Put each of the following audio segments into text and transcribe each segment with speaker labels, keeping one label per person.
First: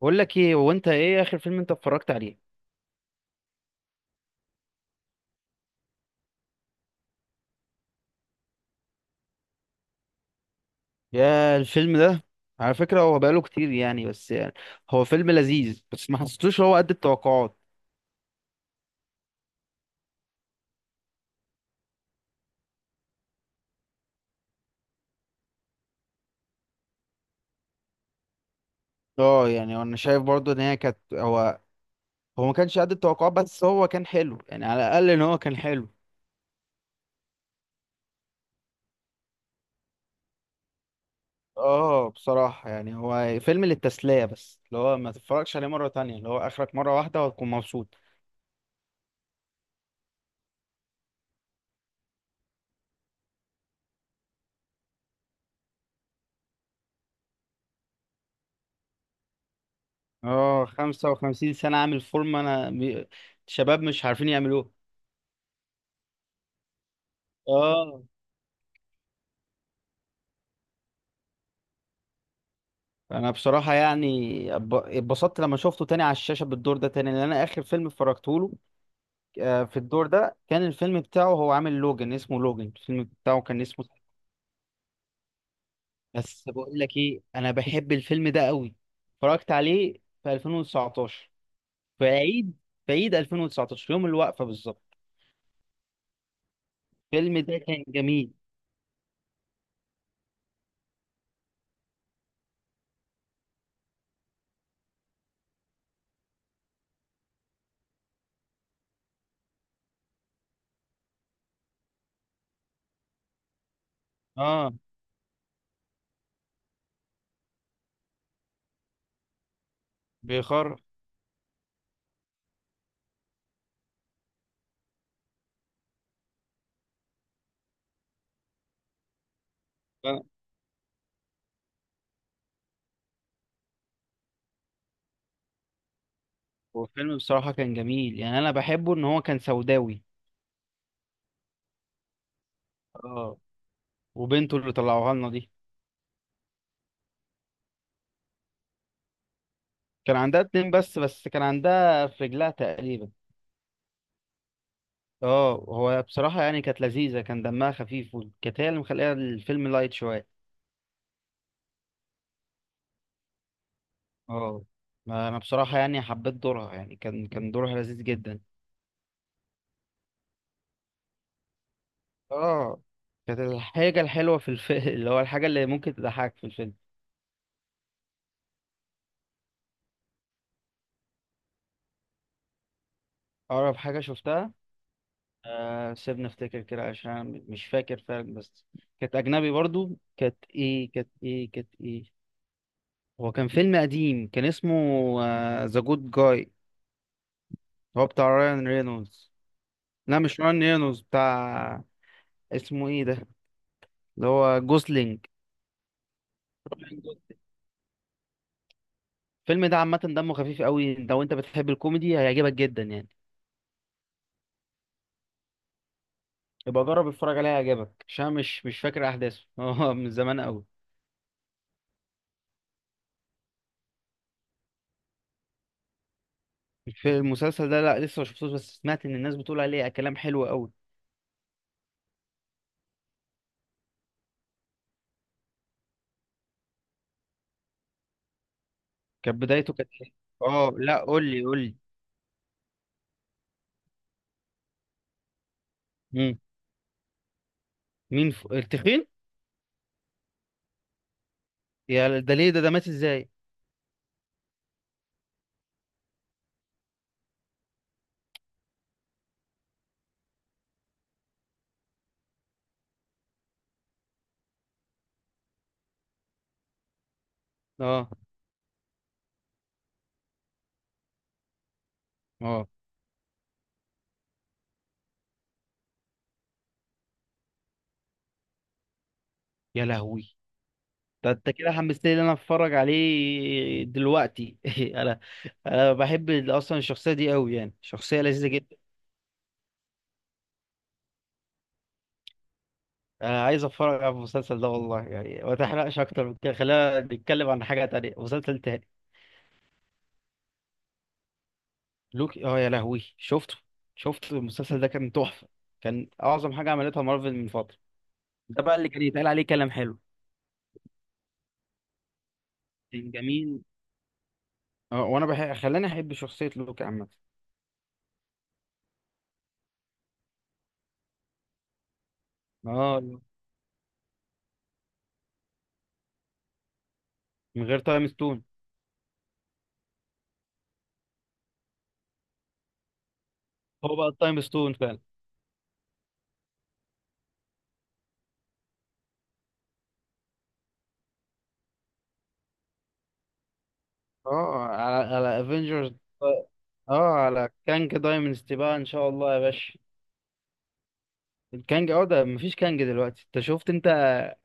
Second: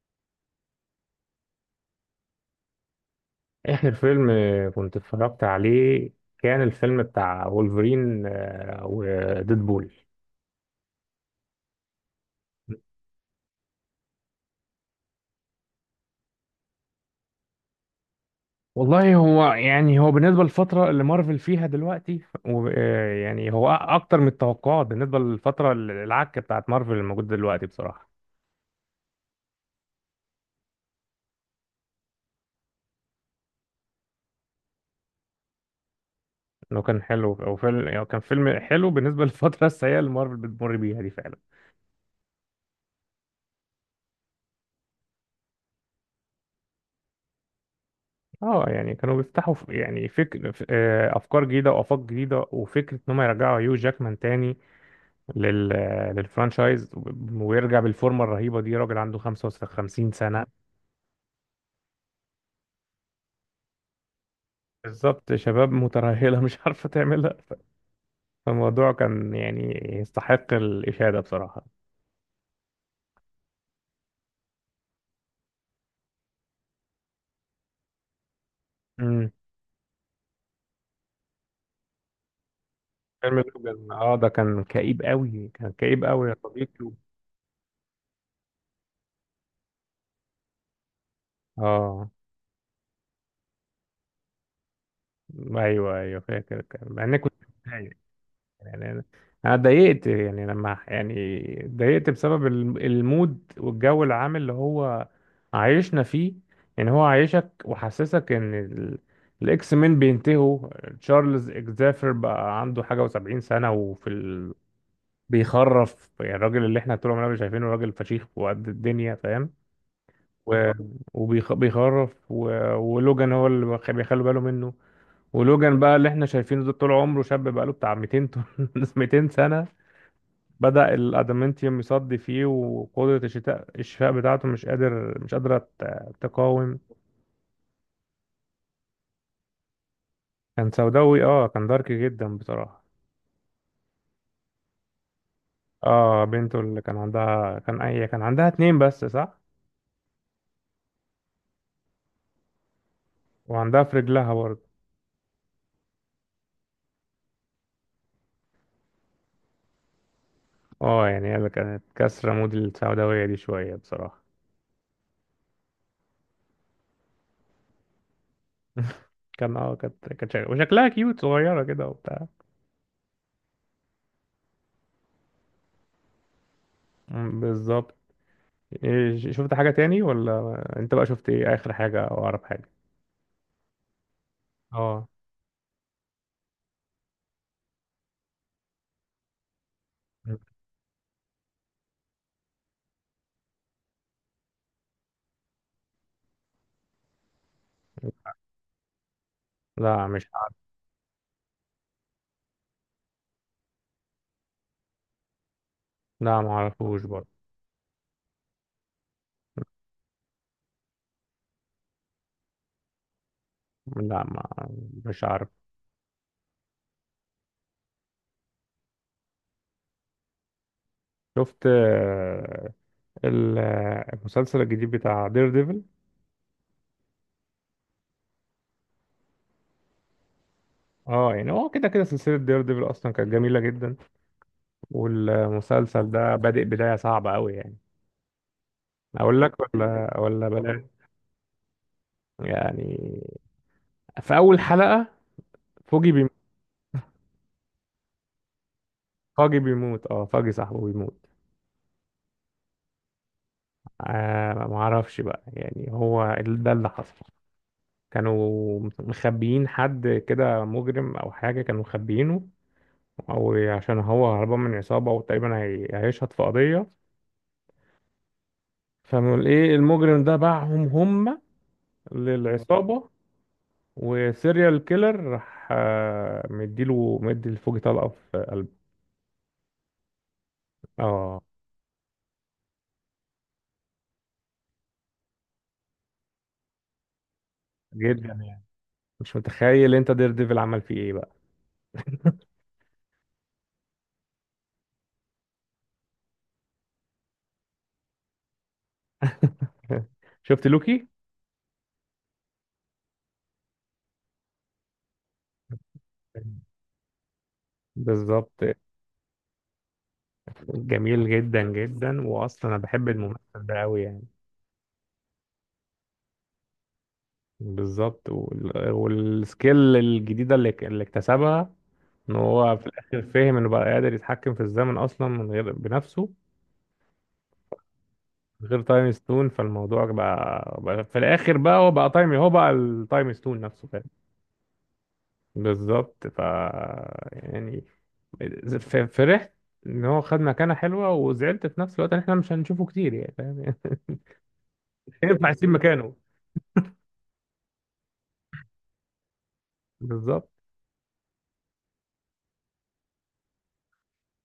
Speaker 1: بقول لك ايه، هو انت ايه اخر فيلم انت اتفرجت عليه؟
Speaker 2: احنا الفيلم كنت اتفرجت عليه. كان الفيلم بتاع وولفرين وديدبول.
Speaker 1: يا الفيلم ده. على فكرة هو بقاله كتير يعني، بس يعني هو فيلم لذيذ، بس ما حسيتوش هو قد التوقعات.
Speaker 2: والله، هو بالنسبة للفترة اللي مارفل فيها دلوقتي، يعني هو أكتر من التوقعات بالنسبة للفترة العكة بتاعت مارفل الموجودة دلوقتي بصراحة.
Speaker 1: اه يعني انا شايف برضو ان هي كانت هو ما كانش قد التوقعات، بس هو كان حلو يعني، على الاقل ان هو كان حلو.
Speaker 2: إنه كان حلو أو فيلم، يعني كان فيلم حلو بالنسبة للفترة السيئة اللي مارفل بتمر بيها دي فعلا.
Speaker 1: اه بصراحة يعني هو فيلم للتسلية، بس اللي هو ما تتفرجش عليه مرة تانية، اللي هو اخرك مرة واحدة وهتكون مبسوط.
Speaker 2: اه، يعني كانوا بيفتحوا، ف- يعني فكر ف- آه، أفكار جديدة وآفاق جديدة وفكرة إن هم يرجعوا هيو جاكمان تاني لل... للفرانشايز. ويرجع بالفورمه الرهيبه دي، راجل عنده 55 سنه.
Speaker 1: اه 55 سنة عامل فورمة، شباب مش عارفين يعملوه.
Speaker 2: بالظبط، شباب مترهله مش عارفه تعملها.
Speaker 1: اه
Speaker 2: فالموضوع كان يعني يستحق الاشاده بصراحه.
Speaker 1: انا بصراحه يعني اتبسطت لما شفته تاني على الشاشه بالدور ده تاني، لان انا اخر فيلم اتفرجت له
Speaker 2: امم
Speaker 1: آه، في الدور ده كان الفيلم بتاعه، هو عامل لوجن اسمه لوجن، الفيلم
Speaker 2: فيلم
Speaker 1: بتاعه كان اسمه.
Speaker 2: لوجان، اه ده كان كئيب قوي، كان كئيب قوي يا
Speaker 1: بس بقول
Speaker 2: صديقي.
Speaker 1: لك ايه، انا بحب الفيلم ده قوي، اتفرجت عليه في 2019، في
Speaker 2: اه،
Speaker 1: عيد في عيد 2019 يوم الوقفه بالظبط.
Speaker 2: ايوه ايوه فاكر، كان مع اني كنت
Speaker 1: الفيلم ده كان
Speaker 2: متضايق.
Speaker 1: جميل.
Speaker 2: يعني انا أنا اتضايقت، يعني لما يعني اتضايقت بسبب المود والجو العام اللي هو عايشنا فيه. يعني هو عايشك وحسسك ان الاكس مين بينتهوا. تشارلز اكزافير بقى عنده حاجه و70 سنه،
Speaker 1: اه
Speaker 2: بيخرف. يعني الراجل اللي احنا طول عمرنا شايفينه راجل فشيخ وقد الدنيا فاهم، و...
Speaker 1: بيخر
Speaker 2: بيخرف. ولوجان هو اللي بيخ- بيخلوا باله منه. ولوجان بقى اللي احنا شايفينه ده طول عمره شاب بقاله بتاع 200 طن- 200 سنه. بدأ الادامنتيوم يصدي فيه، وقدرة الشتاء الشفاء بتاعته مش قادرة تقاوم.
Speaker 1: هو الفيلم بصراحه كان جميل يعني، انا بحبه ان هو كان سوداوي.
Speaker 2: كان سوداوي، اه كان دارك جدا بصراحة.
Speaker 1: اه، وبنته اللي طلعوها لنا دي
Speaker 2: اه، بنته اللي كان عندها، كان عندها اتنين بس صح.
Speaker 1: كان عندها اتنين بس، كان عندها في رجلها تقريبا.
Speaker 2: وعندها في رجلها برضه.
Speaker 1: اه هو بصراحة يعني كانت لذيذة، كان دمها خفيف، وكانت هي اللي مخليها الفيلم لايت شوية.
Speaker 2: اه، يعني هي اللي كانت كسرة مود السوداوية دي شوية بصراحة.
Speaker 1: اه، ما انا بصراحة يعني حبيت دورها، يعني كان دورها لذيذ جدا.
Speaker 2: كان، اه كانت وشكلها كيوت صغيرة كده وبتاع.
Speaker 1: اه كانت الحاجة الحلوة في الفيلم اللي هو الحاجة اللي ممكن تضحك في الفيلم.
Speaker 2: بالظبط. إيه، شفت حاجة تاني؟ ولا انت بقى شفت ايه؟ اخر حاجة او اقرب حاجة؟
Speaker 1: أقرب حاجة شفتها،
Speaker 2: اه،
Speaker 1: آه، سيبني أفتكر كده عشان أنا مش فاكر فعلا، بس كانت أجنبي برضو. كانت إيه؟ هو كان فيلم قديم، كان اسمه ذا جود جاي، هو بتاع رايان رينولدز.
Speaker 2: لا
Speaker 1: لا
Speaker 2: مش
Speaker 1: مش
Speaker 2: عارف.
Speaker 1: رايان رينولدز، بتاع اسمه ايه ده، اللي هو جوسلينج.
Speaker 2: لا ما اعرفوش برضه.
Speaker 1: الفيلم ده عامة دمه خفيف قوي، لو انت بتحب الكوميدي هيعجبك جدا يعني.
Speaker 2: لا، ما مش عارف.
Speaker 1: يبقى جرب اتفرج عليه، هيعجبك، عشان أنا مش فاكر احداثه هو من زمان قوي.
Speaker 2: شفت المسلسل الجديد بتاع دير ديفل؟
Speaker 1: في المسلسل ده، لا لسه ما شفتوش، بس سمعت ان الناس بتقول عليه كلام حلو قوي.
Speaker 2: اه، يعني هو كده كده سلسلة دير ديفل اصلا كانت جميلة جدا. والمسلسل ده بادئ بداية صعبة قوي يعني. اقول
Speaker 1: كانت
Speaker 2: لك
Speaker 1: بدايته كانت إيه؟
Speaker 2: ولا ولا
Speaker 1: اه
Speaker 2: بلاش؟
Speaker 1: لا، قول لي قول لي.
Speaker 2: يعني في اول حلقة فوجي بيموت.
Speaker 1: مم. مين التخين؟
Speaker 2: فوجي بيموت، اه فوجي صاحبه بيموت.
Speaker 1: يا، ده ليه؟ ده مات ازاي؟
Speaker 2: آه ما اعرفش بقى، يعني هو ده اللي حصل. كانوا مخبيين حد كده مجرم او حاجة، كانوا مخبيينه، او عشان هو هربان من عصابة وتقريبا هيشهد في قضية.
Speaker 1: اه.
Speaker 2: فايه المجرم ده باعهم هم
Speaker 1: اه،
Speaker 2: للعصابة. وسيريال كيلر راح، مدي الفوجي طلقة في قلبه.
Speaker 1: يا لهوي، ده
Speaker 2: اه،
Speaker 1: انت كده حمستني ان انا اتفرج عليه دلوقتي انا انا بحب اصلا الشخصيه دي قوي يعني، شخصيه
Speaker 2: جدا
Speaker 1: لذيذه
Speaker 2: يعني.
Speaker 1: جدا.
Speaker 2: مش متخيل انت دير ديفل عمل فيه ايه بقى.
Speaker 1: انا عايز اتفرج على المسلسل ده والله يعني، ما تحرقش اكتر من كده، خلينا نتكلم عن حاجه تانية، مسلسل تاني.
Speaker 2: شفت لوكي؟
Speaker 1: لوكي، اه يا لهوي، شفته، شفت المسلسل ده، كان تحفه، كان اعظم حاجه عملتها مارفل من فتره.
Speaker 2: بالظبط.
Speaker 1: ده بقى اللي كان يتقال عليه كلام حلو.
Speaker 2: جميل جدا جدا، واصلا انا بحب
Speaker 1: كان
Speaker 2: الممثل
Speaker 1: جميل.
Speaker 2: ده قوي يعني.
Speaker 1: اه وانا بحب، خلاني احب شخصيه لوكي عامه.
Speaker 2: بالظبط. والسكيل الجديده اللي اكتسبها، ان هو في
Speaker 1: اه،
Speaker 2: الاخر فهم انه بقى قادر يتحكم في الزمن اصلا من غير بنفسه.
Speaker 1: من غير تايم ستون.
Speaker 2: من غير تايم ستون، فالموضوع بقى في الاخر، بقى هو بقى تايم هو بقى التايم ستون نفسه.
Speaker 1: هو بقى التايم ستون فعلا.
Speaker 2: بالظبط. يعني فرحت ان هو خد مكانه حلوه، وزعلت في نفس الوقت ان احنا مش هنشوفه كتير، يعني فاهم يعني.
Speaker 1: اه،
Speaker 2: مش
Speaker 1: على
Speaker 2: هينفع اسيب
Speaker 1: افنجرز.
Speaker 2: مكانه.
Speaker 1: اه، على كانج دايمنستي بقى، ان شاء الله يا باشا.
Speaker 2: بالظبط.
Speaker 1: الكانج، اه، ده مفيش كانج دلوقتي، انت شفت انت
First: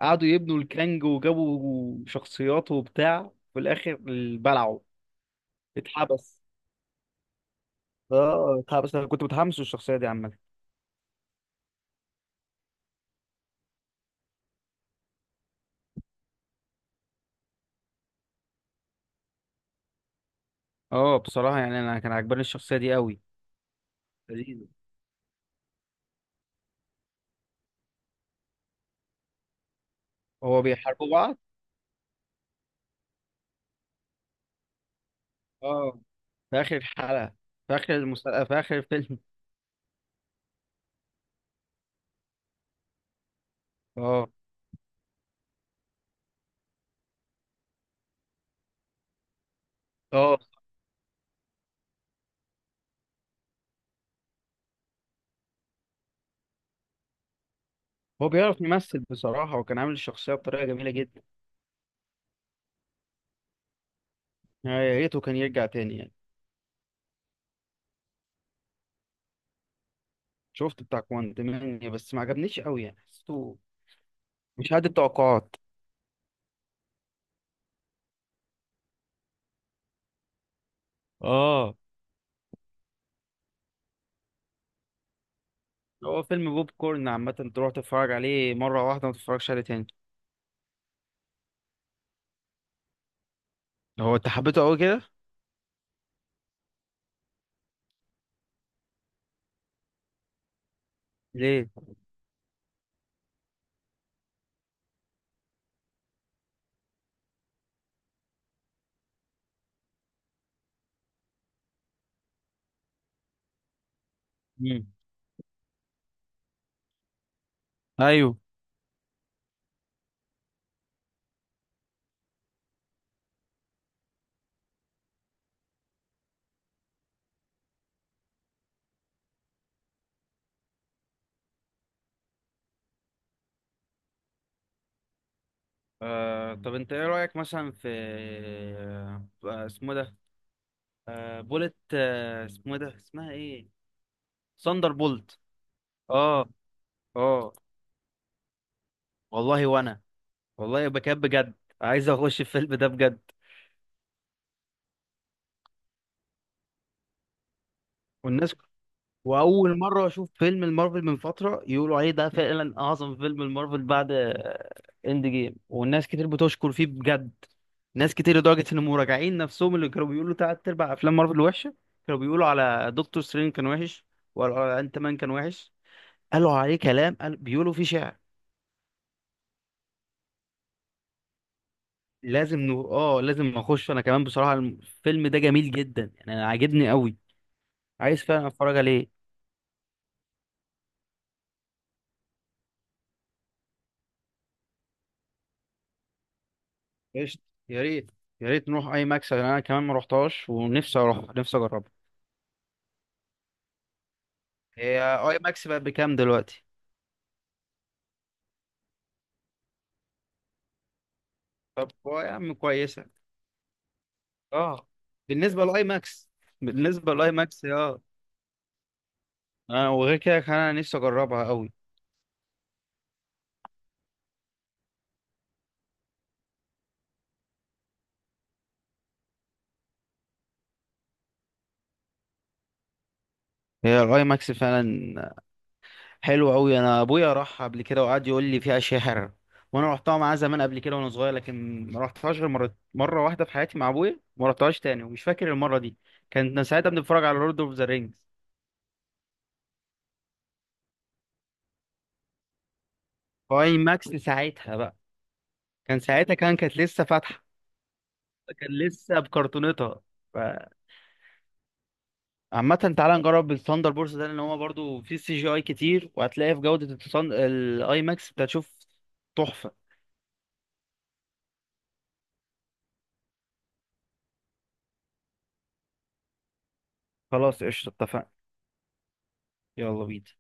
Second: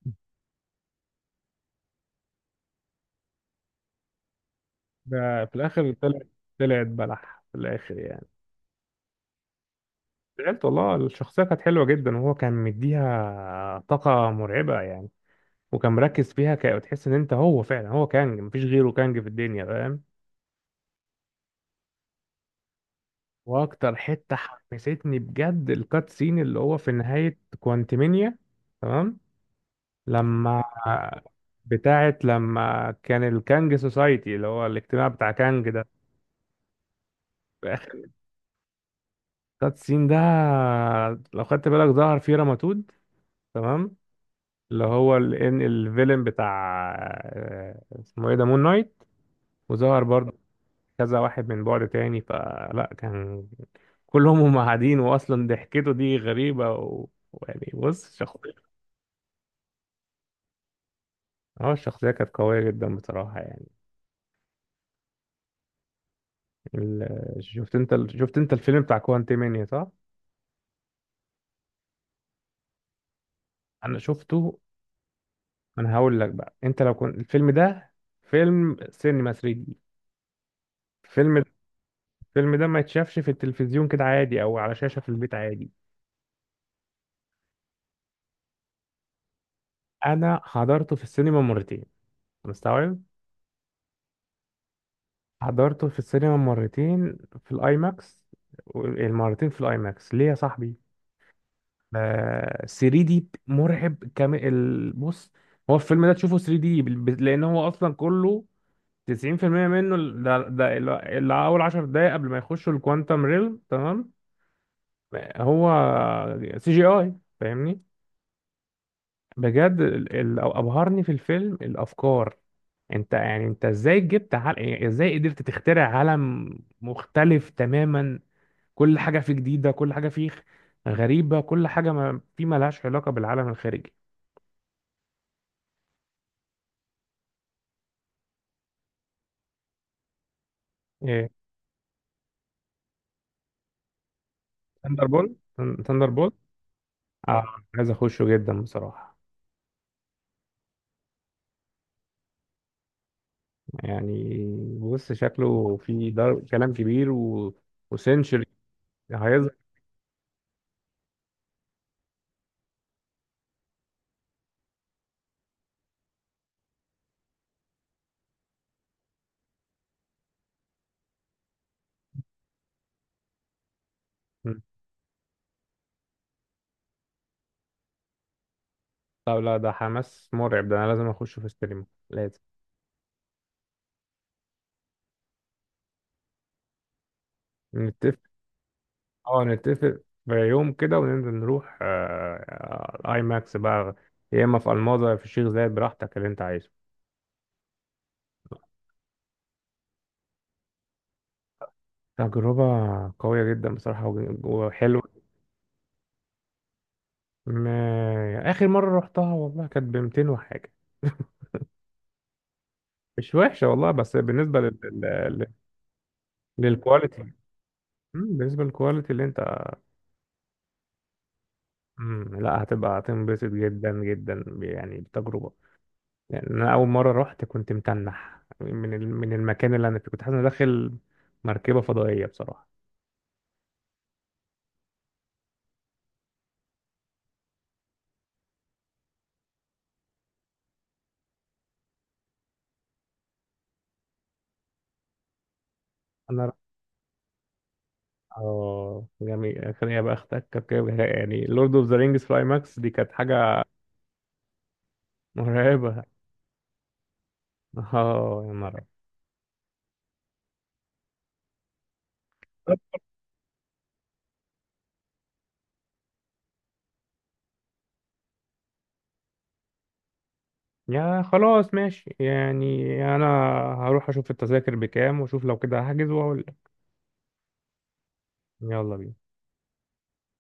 Speaker 1: قعدوا يبنوا الكانج، وجابوا شخصيات وبتاع، في الاخر بلعوا.
Speaker 2: ده في الاخر طلع،
Speaker 1: اتحبس.
Speaker 2: طلعت بلح في الاخر يعني.
Speaker 1: اه اتحبس، انا كنت متحمس للشخصيه دي عامه.
Speaker 2: زعلت والله، الشخصيه كانت حلوه جدا وهو كان مديها طاقه مرعبه يعني. وكان مركز فيها تحس ان انت هو فعلا هو كانج، مفيش غيره كانج في الدنيا، فاهم.
Speaker 1: اه بصراحه يعني انا كان عجباني الشخصيه دي قوي.
Speaker 2: واكتر حته
Speaker 1: لذيذة.
Speaker 2: حمستني بجد الكات سين اللي هو في نهايه كوانتمينيا. تمام،
Speaker 1: هو
Speaker 2: لما،
Speaker 1: بيحاربوا بعض.
Speaker 2: بتاعت لما كان الكانج سوسايتي اللي هو الاجتماع بتاع كانج ده،
Speaker 1: اه، في اخر الحلقه،
Speaker 2: في
Speaker 1: في اخر
Speaker 2: اخر
Speaker 1: المسلسل، في اخر الفيلم.
Speaker 2: كات سين ده لو خدت بالك ظهر فيه رماتود. تمام،
Speaker 1: اه.
Speaker 2: اللي هو الان الفيلن بتاع، اسمه ايه ده، مون نايت. وظهر
Speaker 1: اه،
Speaker 2: برضه كذا واحد من بعد تاني، فلا كان كلهم هم قاعدين، واصلا ضحكته دي غريبة، و... ويعني بص،
Speaker 1: هو بيعرف
Speaker 2: شخصية.
Speaker 1: يمثل بصراحه، وكان عامل الشخصيه بطريقه جميله جدا.
Speaker 2: اه الشخصية كانت قوية جدا بصراحة يعني.
Speaker 1: يعني يا ريته كان يرجع تاني يعني.
Speaker 2: ال... شفت انت الفيلم بتاع كوانتي مانيا صح؟
Speaker 1: شفت بتاع كوانتمانيا، بس ما عجبنيش قوي يعني، حسيته
Speaker 2: انا شفته.
Speaker 1: مش قد التوقعات.
Speaker 2: انا هقول لك بقى، انت لو كنت الفيلم ده فيلم سينما 3 دي. الفيلم،
Speaker 1: اه،
Speaker 2: الفيلم ده ما يتشافش في التلفزيون كده عادي او على شاشة في البيت عادي.
Speaker 1: هو فيلم بوب كورن عامة، تروح تتفرج عليه مرة واحدة، ما تتفرجش عليه تاني.
Speaker 2: انا حضرته في السينما مرتين، مستوعب.
Speaker 1: هو انت حبيته قوي كده؟
Speaker 2: حضرته في السينما مرتين في الاي ماكس. المرتين في الاي ماكس ليه يا صاحبي؟
Speaker 1: ليه؟
Speaker 2: 3 دي مرعب كامل، بص. هو الفيلم ده تشوفه 3 دي، لان هو اصلا كله 90% منه، اللي اول 10 دقايق قبل ما يخشوا الكوانتم ريل، تمام.
Speaker 1: امم.
Speaker 2: هو سي جي اي، فاهمني.
Speaker 1: ايوه.
Speaker 2: بجد ابهرني في الفيلم الافكار. انت يعني انت ازاي جبت يعني ازاي قدرت تخترع عالم مختلف تماما، كل حاجة فيه جديدة، كل حاجة فيه غريبة، كل حاجة ما فيه ملهاش علاقة بالعالم الخارجي.
Speaker 1: آه طب انت ايه رأيك مثلا في، آه اسمه ده،
Speaker 2: ايه،
Speaker 1: آه بولت، آه اسمه ده، اسمها ايه؟ ثاندر
Speaker 2: ثاندر بول
Speaker 1: بولت.
Speaker 2: ثاندر بول،
Speaker 1: اه. اه
Speaker 2: اه. عايز اخشه جدا بصراحة.
Speaker 1: والله، وانا والله بكاب بجد، عايز اخش الفيلم ده بجد.
Speaker 2: يعني بص شكله، كلام كبير و... وسنشري
Speaker 1: والناس،
Speaker 2: هيظهر.
Speaker 1: واول مره اشوف فيلم المارفل من فتره يقولوا عليه ده فعلا اعظم فيلم المارفل بعد اند جيم، والناس كتير بتشكر فيه بجد، ناس كتير لدرجه ان مراجعين نفسهم اللي كانوا بيقولوا تلات ارباع افلام مارفل وحشه، كانوا بيقولوا على دكتور سترينج كان وحش، وقالوا
Speaker 2: مم.
Speaker 1: على انت مان كان وحش، قالوا عليه كلام، قال بيقولوا فيه شعر.
Speaker 2: طب لا، ده حماس مرعب، ده انا لازم اخشه في السينما لازم.
Speaker 1: اه لازم اخش انا كمان بصراحه، الفيلم ده جميل جدا يعني، انا عاجبني قوي.
Speaker 2: نتفق.
Speaker 1: عايز فعلا اتفرج عليه.
Speaker 2: اه نتفق في يوم كده وننزل نروح، اي ماكس بقى. يا اما في الماظة يا في الشيخ زايد، براحتك اللي انت عايزه.
Speaker 1: قشطة. يا ريت يا ريت نروح اي ماكس، لأن انا كمان ما روحتهاش، ونفسي اروح نفسي اجربها.
Speaker 2: تجربة قوية جدا بصراحة،
Speaker 1: هي
Speaker 2: وحلوة.
Speaker 1: اي ماكس بقت بكام دلوقتي؟
Speaker 2: ما... آخر مرة رحتها والله كانت ب 200 وحاجة.
Speaker 1: طب يا عم كويسه.
Speaker 2: مش وحشة والله، بس بالنسبة
Speaker 1: اه بالنسبه لاي ماكس بالنسبه
Speaker 2: للكواليتي.
Speaker 1: لاي ماكس اه.
Speaker 2: بالنسبة للكواليتي اللي انت.
Speaker 1: انا وغير كده، كان انا نفسي اجربها قوي.
Speaker 2: لا هتبقى هتنبسط جدا جدا، يعني بتجربة. يعني أنا أول مرة رحت كنت متنح من المكان اللي أنا فيه، كنت حاسس إني داخل مركبة فضائية بصراحة.
Speaker 1: هي الاي ماكس فعلا حلوه قوي، انا ابويا راح قبل كده وقعد يقول لي فيها اشياء حلوه، وانا رحتها معاه زمان قبل كده وانا صغير، لكن ما رحتهاش غير مره واحده في حياتي مع ابويا، ما رحتهاش تاني، ومش فاكر المره دي.
Speaker 2: أنا رحت.
Speaker 1: كان ساعتها بنتفرج على لورد اوف ذا رينجز،
Speaker 2: آه جميل، خليني أبقى أختك كركبة يعني. لورد أوف ذا رينجز في ماكس دي كانت حاجة
Speaker 1: واي ماكس ساعتها بقى
Speaker 2: مرعبة.
Speaker 1: كانت لسه فاتحه،
Speaker 2: آه يا
Speaker 1: كان
Speaker 2: نهار أبيض.
Speaker 1: لسه بكرتونتها. ف- عامة تعالى نجرب الثاندر بورس ده، لان هو برضو فيه سي جي اي كتير، وهتلاقي في جودة الاي ماكس انت هتشوف تحفة.
Speaker 2: يا خلاص ماشي، يعني أنا هروح أشوف التذاكر بكام وأشوف، لو كده هحجز وأقول لك.
Speaker 1: خلاص قشطة اتفقنا.
Speaker 2: يلا بينا
Speaker 1: يلا بينا.